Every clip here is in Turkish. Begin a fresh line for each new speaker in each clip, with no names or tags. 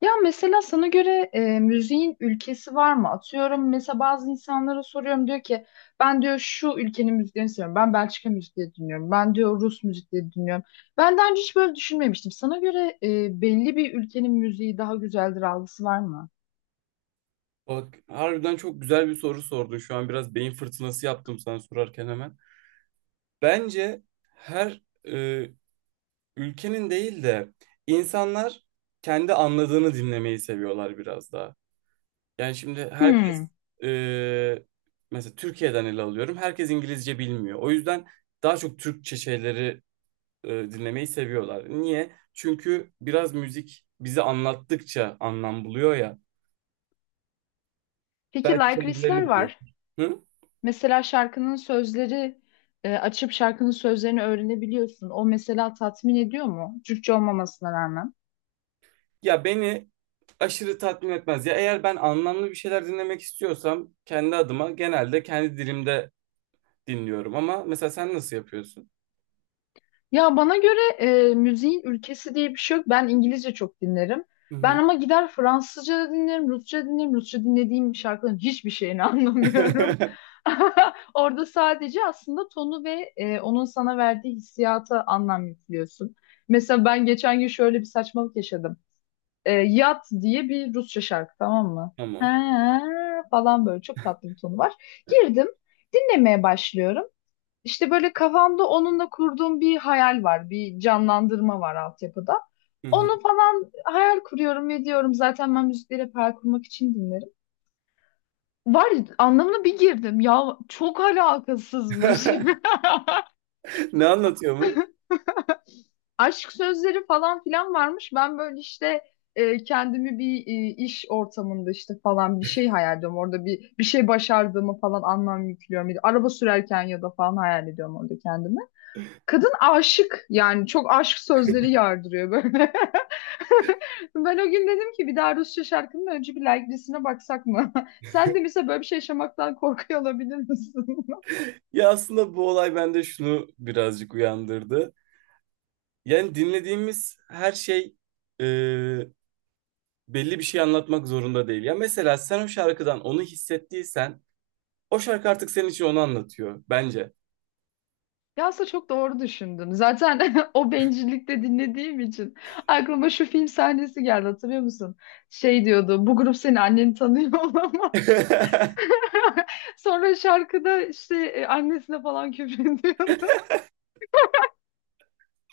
Ya mesela sana göre müziğin ülkesi var mı? Atıyorum mesela bazı insanlara soruyorum diyor ki ben diyor şu ülkenin müziğini seviyorum. Ben Belçika müziği dinliyorum. Ben diyor Rus müzikleri dinliyorum. Ben daha önce hiç böyle düşünmemiştim. Sana göre belli bir ülkenin müziği daha güzeldir algısı var mı?
Bak harbiden çok güzel bir soru sordun. Şu an biraz beyin fırtınası yaptım sana sorarken hemen. Bence her e, ülkenin değil de insanlar kendi anladığını dinlemeyi seviyorlar biraz daha. Yani şimdi
Hmm.
herkes e, mesela Türkiye'den ele alıyorum. Herkes İngilizce bilmiyor. O yüzden daha çok Türkçe şeyleri dinlemeyi seviyorlar. Niye? Çünkü biraz müzik bizi anlattıkça anlam buluyor ya.
Peki
Belki
like listler
kendilerini buluyor.
var.
Hı?
Mesela şarkının sözleri açıp şarkının sözlerini öğrenebiliyorsun. O mesela tatmin ediyor mu? Türkçe olmamasına rağmen.
Ya beni aşırı tatmin etmez. Ya eğer ben anlamlı bir şeyler dinlemek istiyorsam kendi adıma genelde kendi dilimde dinliyorum. Ama mesela sen nasıl yapıyorsun?
Ya bana göre müziğin ülkesi diye bir şey yok. Ben İngilizce çok dinlerim.
Hı
Ben
hı.
ama gider Fransızca da dinlerim, Rusça dinlerim. Rusça dinlediğim şarkıların hiçbir şeyini anlamıyorum. Orada sadece aslında tonu ve onun sana verdiği hissiyata anlam yüklüyorsun. Mesela ben geçen gün şöyle bir saçmalık yaşadım. Yat diye bir Rusça şarkı, tamam mı?
Tamam.
Ha, falan böyle çok tatlı bir tonu var. Girdim, dinlemeye başlıyorum. İşte böyle kafamda onunla kurduğum bir hayal var, bir canlandırma var altyapıda.
Hı hı.
Onu falan hayal kuruyorum ve diyorum zaten ben müzikleri hep hayal kurmak için dinlerim. Var anlamına bir girdim. Ya çok alakasızmış.
Ne anlatıyormuş?
Aşk sözleri falan filan varmış. Ben böyle işte kendimi bir iş ortamında işte falan bir şey hayal ediyorum. Orada bir şey başardığımı falan anlam yüklüyorum. Araba sürerken ya da falan hayal ediyorum orada kendimi. Kadın aşık yani çok aşk sözleri yardırıyor böyle. Ben o gün dedim ki bir daha Rusça şarkının önce bir like listesine baksak mı? Sen de mesela böyle bir şey yaşamaktan korkuyor olabilir misin?
Ya aslında bu olay bende şunu birazcık uyandırdı. Yani dinlediğimiz her şey e, belli bir şey anlatmak zorunda değil. Ya mesela sen o şarkıdan onu hissettiysen o şarkı artık senin için onu anlatıyor bence.
Ya aslında çok doğru düşündün. Zaten o bencillikte dinlediğim için aklıma şu film sahnesi geldi, hatırlıyor musun? Şey diyordu, bu grup senin anneni tanıyor olamaz. Sonra şarkıda işte annesine falan küfür ediyordu.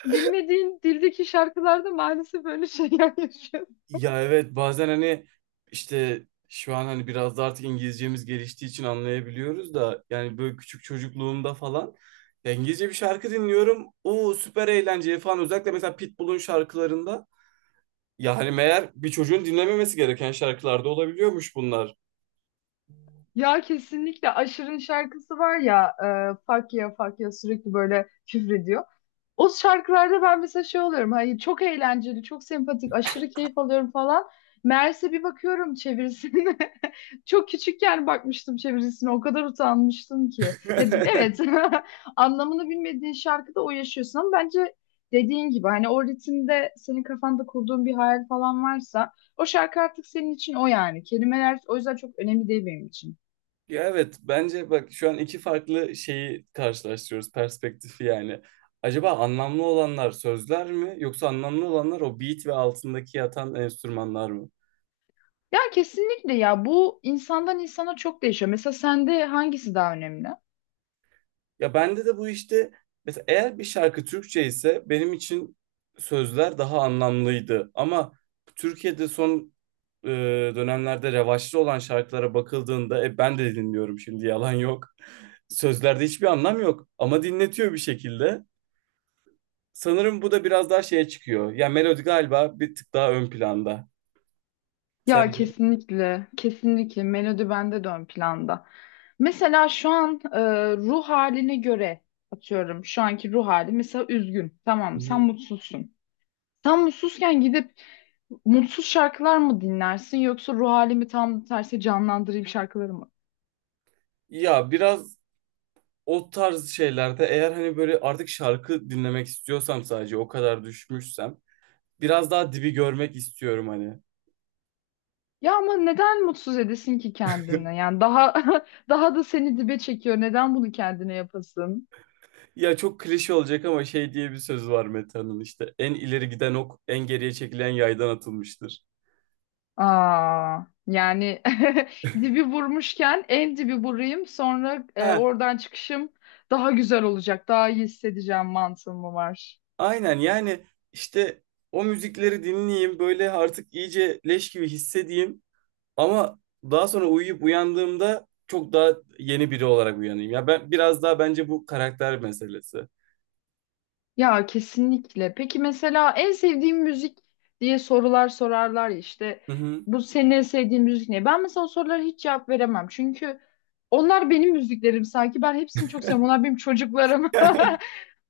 Bilmediğin dildeki şarkılarda maalesef böyle şeyler yaşıyor.
Ya evet bazen hani işte şu an hani biraz da artık İngilizcemiz geliştiği için anlayabiliyoruz da yani böyle küçük çocukluğumda falan ya İngilizce bir şarkı dinliyorum. Oo süper eğlenceli falan özellikle mesela Pitbull'un şarkılarında yani meğer bir çocuğun dinlememesi gereken şarkılarda olabiliyormuş bunlar.
Ya kesinlikle Aşır'ın şarkısı var ya, Fuck ya fuck ya sürekli böyle küfrediyor. O şarkılarda ben mesela şey oluyorum. Hayır, çok eğlenceli, çok sempatik, aşırı keyif alıyorum falan. Meğerse bir bakıyorum çevirisine. Çok küçükken bakmıştım çevirisine. O kadar utanmıştım ki. Ya, evet anlamını bilmediğin şarkıda o yaşıyorsun ama bence dediğin gibi hani o ritimde senin kafanda kurduğun bir hayal falan varsa o şarkı artık senin için o yani. Kelimeler o yüzden çok önemli değil benim için.
Ya evet bence bak şu an iki farklı şeyi karşılaştırıyoruz perspektifi yani. Acaba anlamlı olanlar sözler mi yoksa anlamlı olanlar o beat ve altındaki yatan enstrümanlar mı?
Ya kesinlikle ya, bu insandan insana çok değişiyor. Mesela sende hangisi daha önemli?
Ya bende de bu işte mesela eğer bir şarkı Türkçe ise benim için sözler daha anlamlıydı. Ama Türkiye'de son e, dönemlerde revaçlı olan şarkılara bakıldığında ben de dinliyorum şimdi yalan yok. Sözlerde hiçbir anlam yok ama dinletiyor bir şekilde. Sanırım bu da biraz daha şeye çıkıyor. Ya melodi galiba bir tık daha ön planda.
Ya
Sence?
kesinlikle, kesinlikle melodi bende de ön planda. Mesela şu an ruh haline göre atıyorum şu anki ruh hali mesela üzgün. Tamam
Hı
mı? Sen
hı.
mutsuzsun. Sen mutsuzken gidip mutsuz şarkılar mı dinlersin yoksa ruh halimi tam tersi canlandırayım şarkıları mı?
Ya biraz o tarz şeylerde eğer hani böyle artık şarkı dinlemek istiyorsam sadece o kadar düşmüşsem biraz daha dibi görmek istiyorum hani.
Ya ama neden mutsuz edesin ki kendini? Yani daha daha da seni dibe çekiyor. Neden bunu kendine yapasın?
Ya çok klişe olacak ama şey diye bir söz var Meta'nın işte. En ileri giden ok en geriye çekilen yaydan atılmıştır.
Aa, yani dibi vurmuşken en dibi vurayım sonra
Ha,
oradan çıkışım daha güzel olacak, daha iyi hissedeceğim mantığı mı var?
aynen yani işte o müzikleri dinleyeyim böyle artık iyice leş gibi hissedeyim ama daha sonra uyuyup uyandığımda çok daha yeni biri olarak uyanayım. Ya ben biraz daha bence bu karakter meselesi.
Ya kesinlikle. Peki mesela en sevdiğim müzik diye sorular sorarlar ya işte,
Hı hı.
bu senin en sevdiğin müzik ne? Ben mesela o sorulara hiç cevap veremem çünkü onlar benim müziklerim, sanki ben hepsini çok seviyorum. Onlar benim çocuklarım.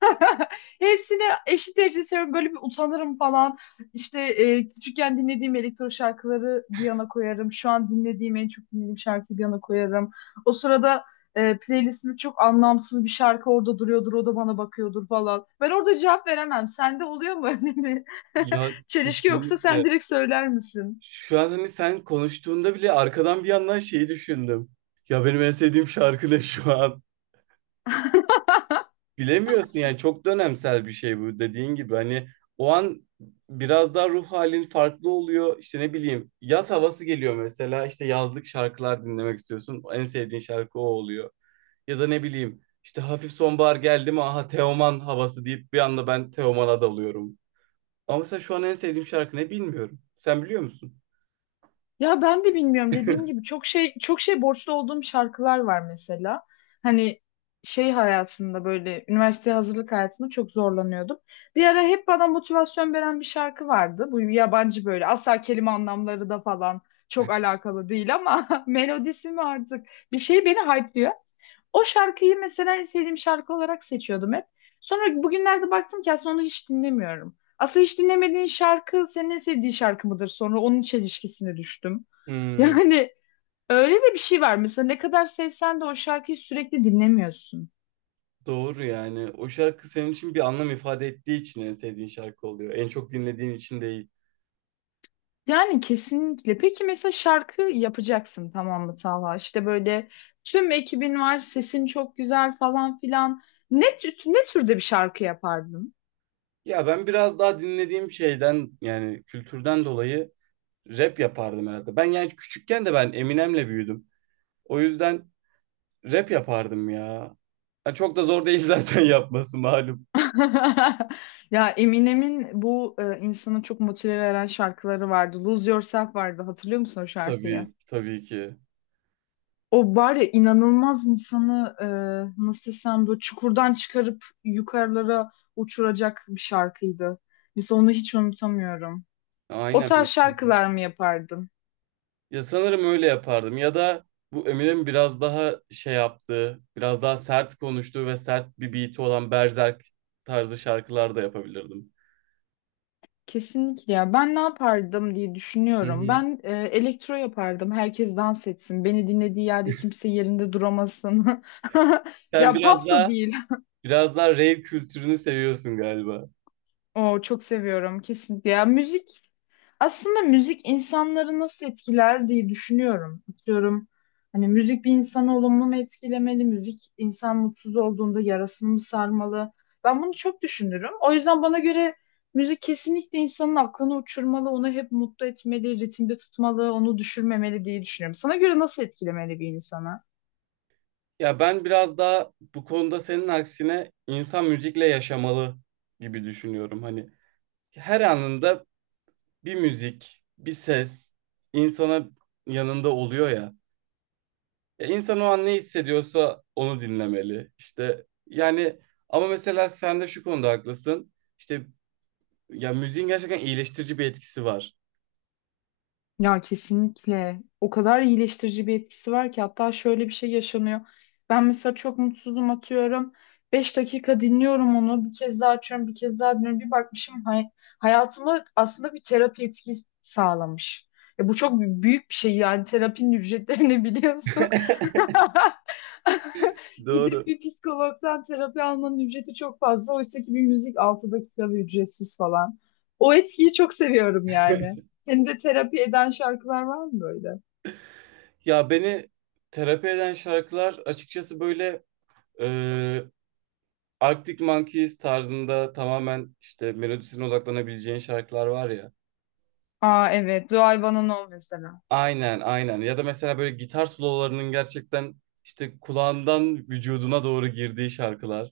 Hepsini eşit derecede seviyorum. Böyle bir utanırım falan. İşte küçükken dinlediğim elektro şarkıları bir yana koyarım. Şu an dinlediğim, en çok dinlediğim şarkıyı bir yana koyarım. O sırada playlistimde çok anlamsız bir şarkı orada duruyordur. O da bana bakıyordur falan. Ben orada cevap veremem. Sende oluyor mu öyle bir
Ya
çelişki, yoksa sen
kesinlikle.
direkt söyler misin?
Şu an hani sen konuştuğunda bile arkadan bir yandan şeyi düşündüm. Ya benim en sevdiğim şarkı ne şu an? Bilemiyorsun yani çok dönemsel bir şey bu dediğin gibi. Hani o an biraz daha ruh halin farklı oluyor. İşte ne bileyim yaz havası geliyor mesela. İşte yazlık şarkılar dinlemek istiyorsun. En sevdiğin şarkı o oluyor. Ya da ne bileyim işte hafif sonbahar geldi mi aha Teoman havası deyip bir anda ben Teoman'a dalıyorum. Ama mesela şu an en sevdiğim şarkı ne bilmiyorum. Sen biliyor musun?
Ya ben de bilmiyorum. Dediğim gibi çok şey borçlu olduğum şarkılar var mesela. Hani şey hayatında, böyle üniversite hazırlık hayatında çok zorlanıyordum. Bir ara hep bana motivasyon veren bir şarkı vardı. Bu yabancı, böyle asla kelime anlamları da falan çok alakalı değil ama melodisi mi artık bir şey beni hype'lıyor. O şarkıyı mesela en sevdiğim şarkı olarak seçiyordum hep. Sonra bugünlerde baktım ki aslında onu hiç dinlemiyorum. Aslında hiç dinlemediğin şarkı senin en sevdiğin şarkı mıdır? Sonra onun çelişkisine düştüm.
Hmm.
Yani öyle de bir şey var. Mesela ne kadar sevsen de o şarkıyı sürekli dinlemiyorsun.
Doğru yani. O şarkı senin için bir anlam ifade ettiği için en sevdiğin şarkı oluyor. En çok dinlediğin için değil.
Yani kesinlikle. Peki mesela şarkı yapacaksın, tamam mı Talha? İşte böyle tüm ekibin var, sesin çok güzel falan filan. Ne türde bir şarkı yapardın?
Ya ben biraz daha dinlediğim şeyden yani kültürden dolayı rap yapardım herhalde. Ben yani küçükken de ben Eminem'le büyüdüm. O yüzden rap yapardım ya. Yani çok da zor değil zaten yapması malum.
Ya Eminem'in bu insanı çok motive veren şarkıları vardı. Lose Yourself vardı. Hatırlıyor musun o
Tabii,
şarkıyı?
tabii ki.
O var ya, inanılmaz insanı nasıl desem böyle çukurdan çıkarıp yukarılara uçuracak bir şarkıydı. Mesela onu hiç unutamıyorum. O
Aynen.
tarz şarkılar mı yapardım?
Ya sanırım öyle yapardım ya da bu Eminem'in biraz daha şey yaptığı, biraz daha sert konuştuğu ve sert bir beat'i olan berzerk tarzı şarkılar da yapabilirdim.
Kesinlikle ya. Ben ne yapardım diye
Hı
düşünüyorum.
hı.
Ben elektro yapardım. Herkes dans etsin. Beni dinlediği yerde kimse yerinde duramasın.
Sen
Ya
biraz
pop da
daha
değil.
biraz daha rave kültürünü seviyorsun galiba.
O çok seviyorum kesinlikle. Ya müzik, aslında müzik insanları nasıl etkiler diye düşünüyorum. Atıyorum hani müzik bir insanı olumlu mu etkilemeli? Müzik insan mutsuz olduğunda yarasını mı sarmalı? Ben bunu çok düşünürüm. O yüzden bana göre müzik kesinlikle insanın aklını uçurmalı, onu hep mutlu etmeli, ritimde tutmalı, onu düşürmemeli diye düşünüyorum. Sana göre nasıl etkilemeli bir insanı?
Ya ben biraz daha bu konuda senin aksine insan müzikle yaşamalı gibi düşünüyorum. Hani her anında bir müzik, bir ses insana yanında oluyor ya. Ya İnsan o an ne hissediyorsa onu dinlemeli. İşte yani ama mesela sen de şu konuda haklısın. İşte ya müziğin gerçekten iyileştirici bir etkisi var.
Ya kesinlikle. O kadar iyileştirici bir etkisi var ki hatta şöyle bir şey yaşanıyor. Ben mesela çok mutsuzum atıyorum. 5 dakika dinliyorum onu. Bir kez daha açıyorum, bir kez daha dinliyorum. Bir bakmışım, hayatıma aslında bir terapi etkisi sağlamış. Ya bu çok büyük bir şey yani, terapinin ücretlerini biliyorsun. Gidip
Doğru.
bir psikologdan terapi almanın ücreti çok fazla. Oysa ki bir müzik 6 dakika ücretsiz falan. O etkiyi çok seviyorum yani. Senin de terapi eden şarkılar var mı böyle?
Ya beni terapi eden şarkılar açıkçası böyle e, Arctic Monkeys tarzında tamamen işte melodisine odaklanabileceğin şarkılar var ya.
Aa evet. Do I Wanna Know mesela.
Aynen aynen. Ya da mesela böyle gitar sololarının gerçekten işte kulağından vücuduna doğru girdiği şarkılar.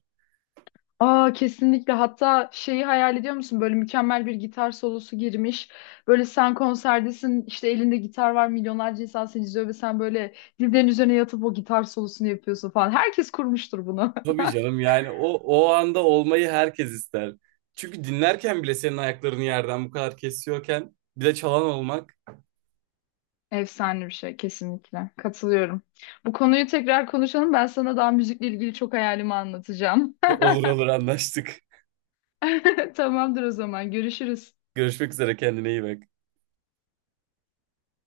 Aa kesinlikle. Hatta şeyi hayal ediyor musun? Böyle mükemmel bir gitar solosu girmiş. Böyle sen konserdesin işte, elinde gitar var, milyonlarca insan seni izliyor ve sen böyle dizlerin üzerine yatıp o gitar solosunu yapıyorsun falan. Herkes kurmuştur bunu.
Tabii canım yani o anda olmayı herkes ister. Çünkü dinlerken bile senin ayaklarını yerden bu kadar kesiyorken bir de çalan olmak
Efsane bir şey kesinlikle. Katılıyorum. Bu konuyu tekrar konuşalım. Ben sana daha müzikle ilgili çok hayalimi anlatacağım.
olur olur anlaştık.
Tamamdır o zaman. Görüşürüz.
Görüşmek üzere kendine iyi bak.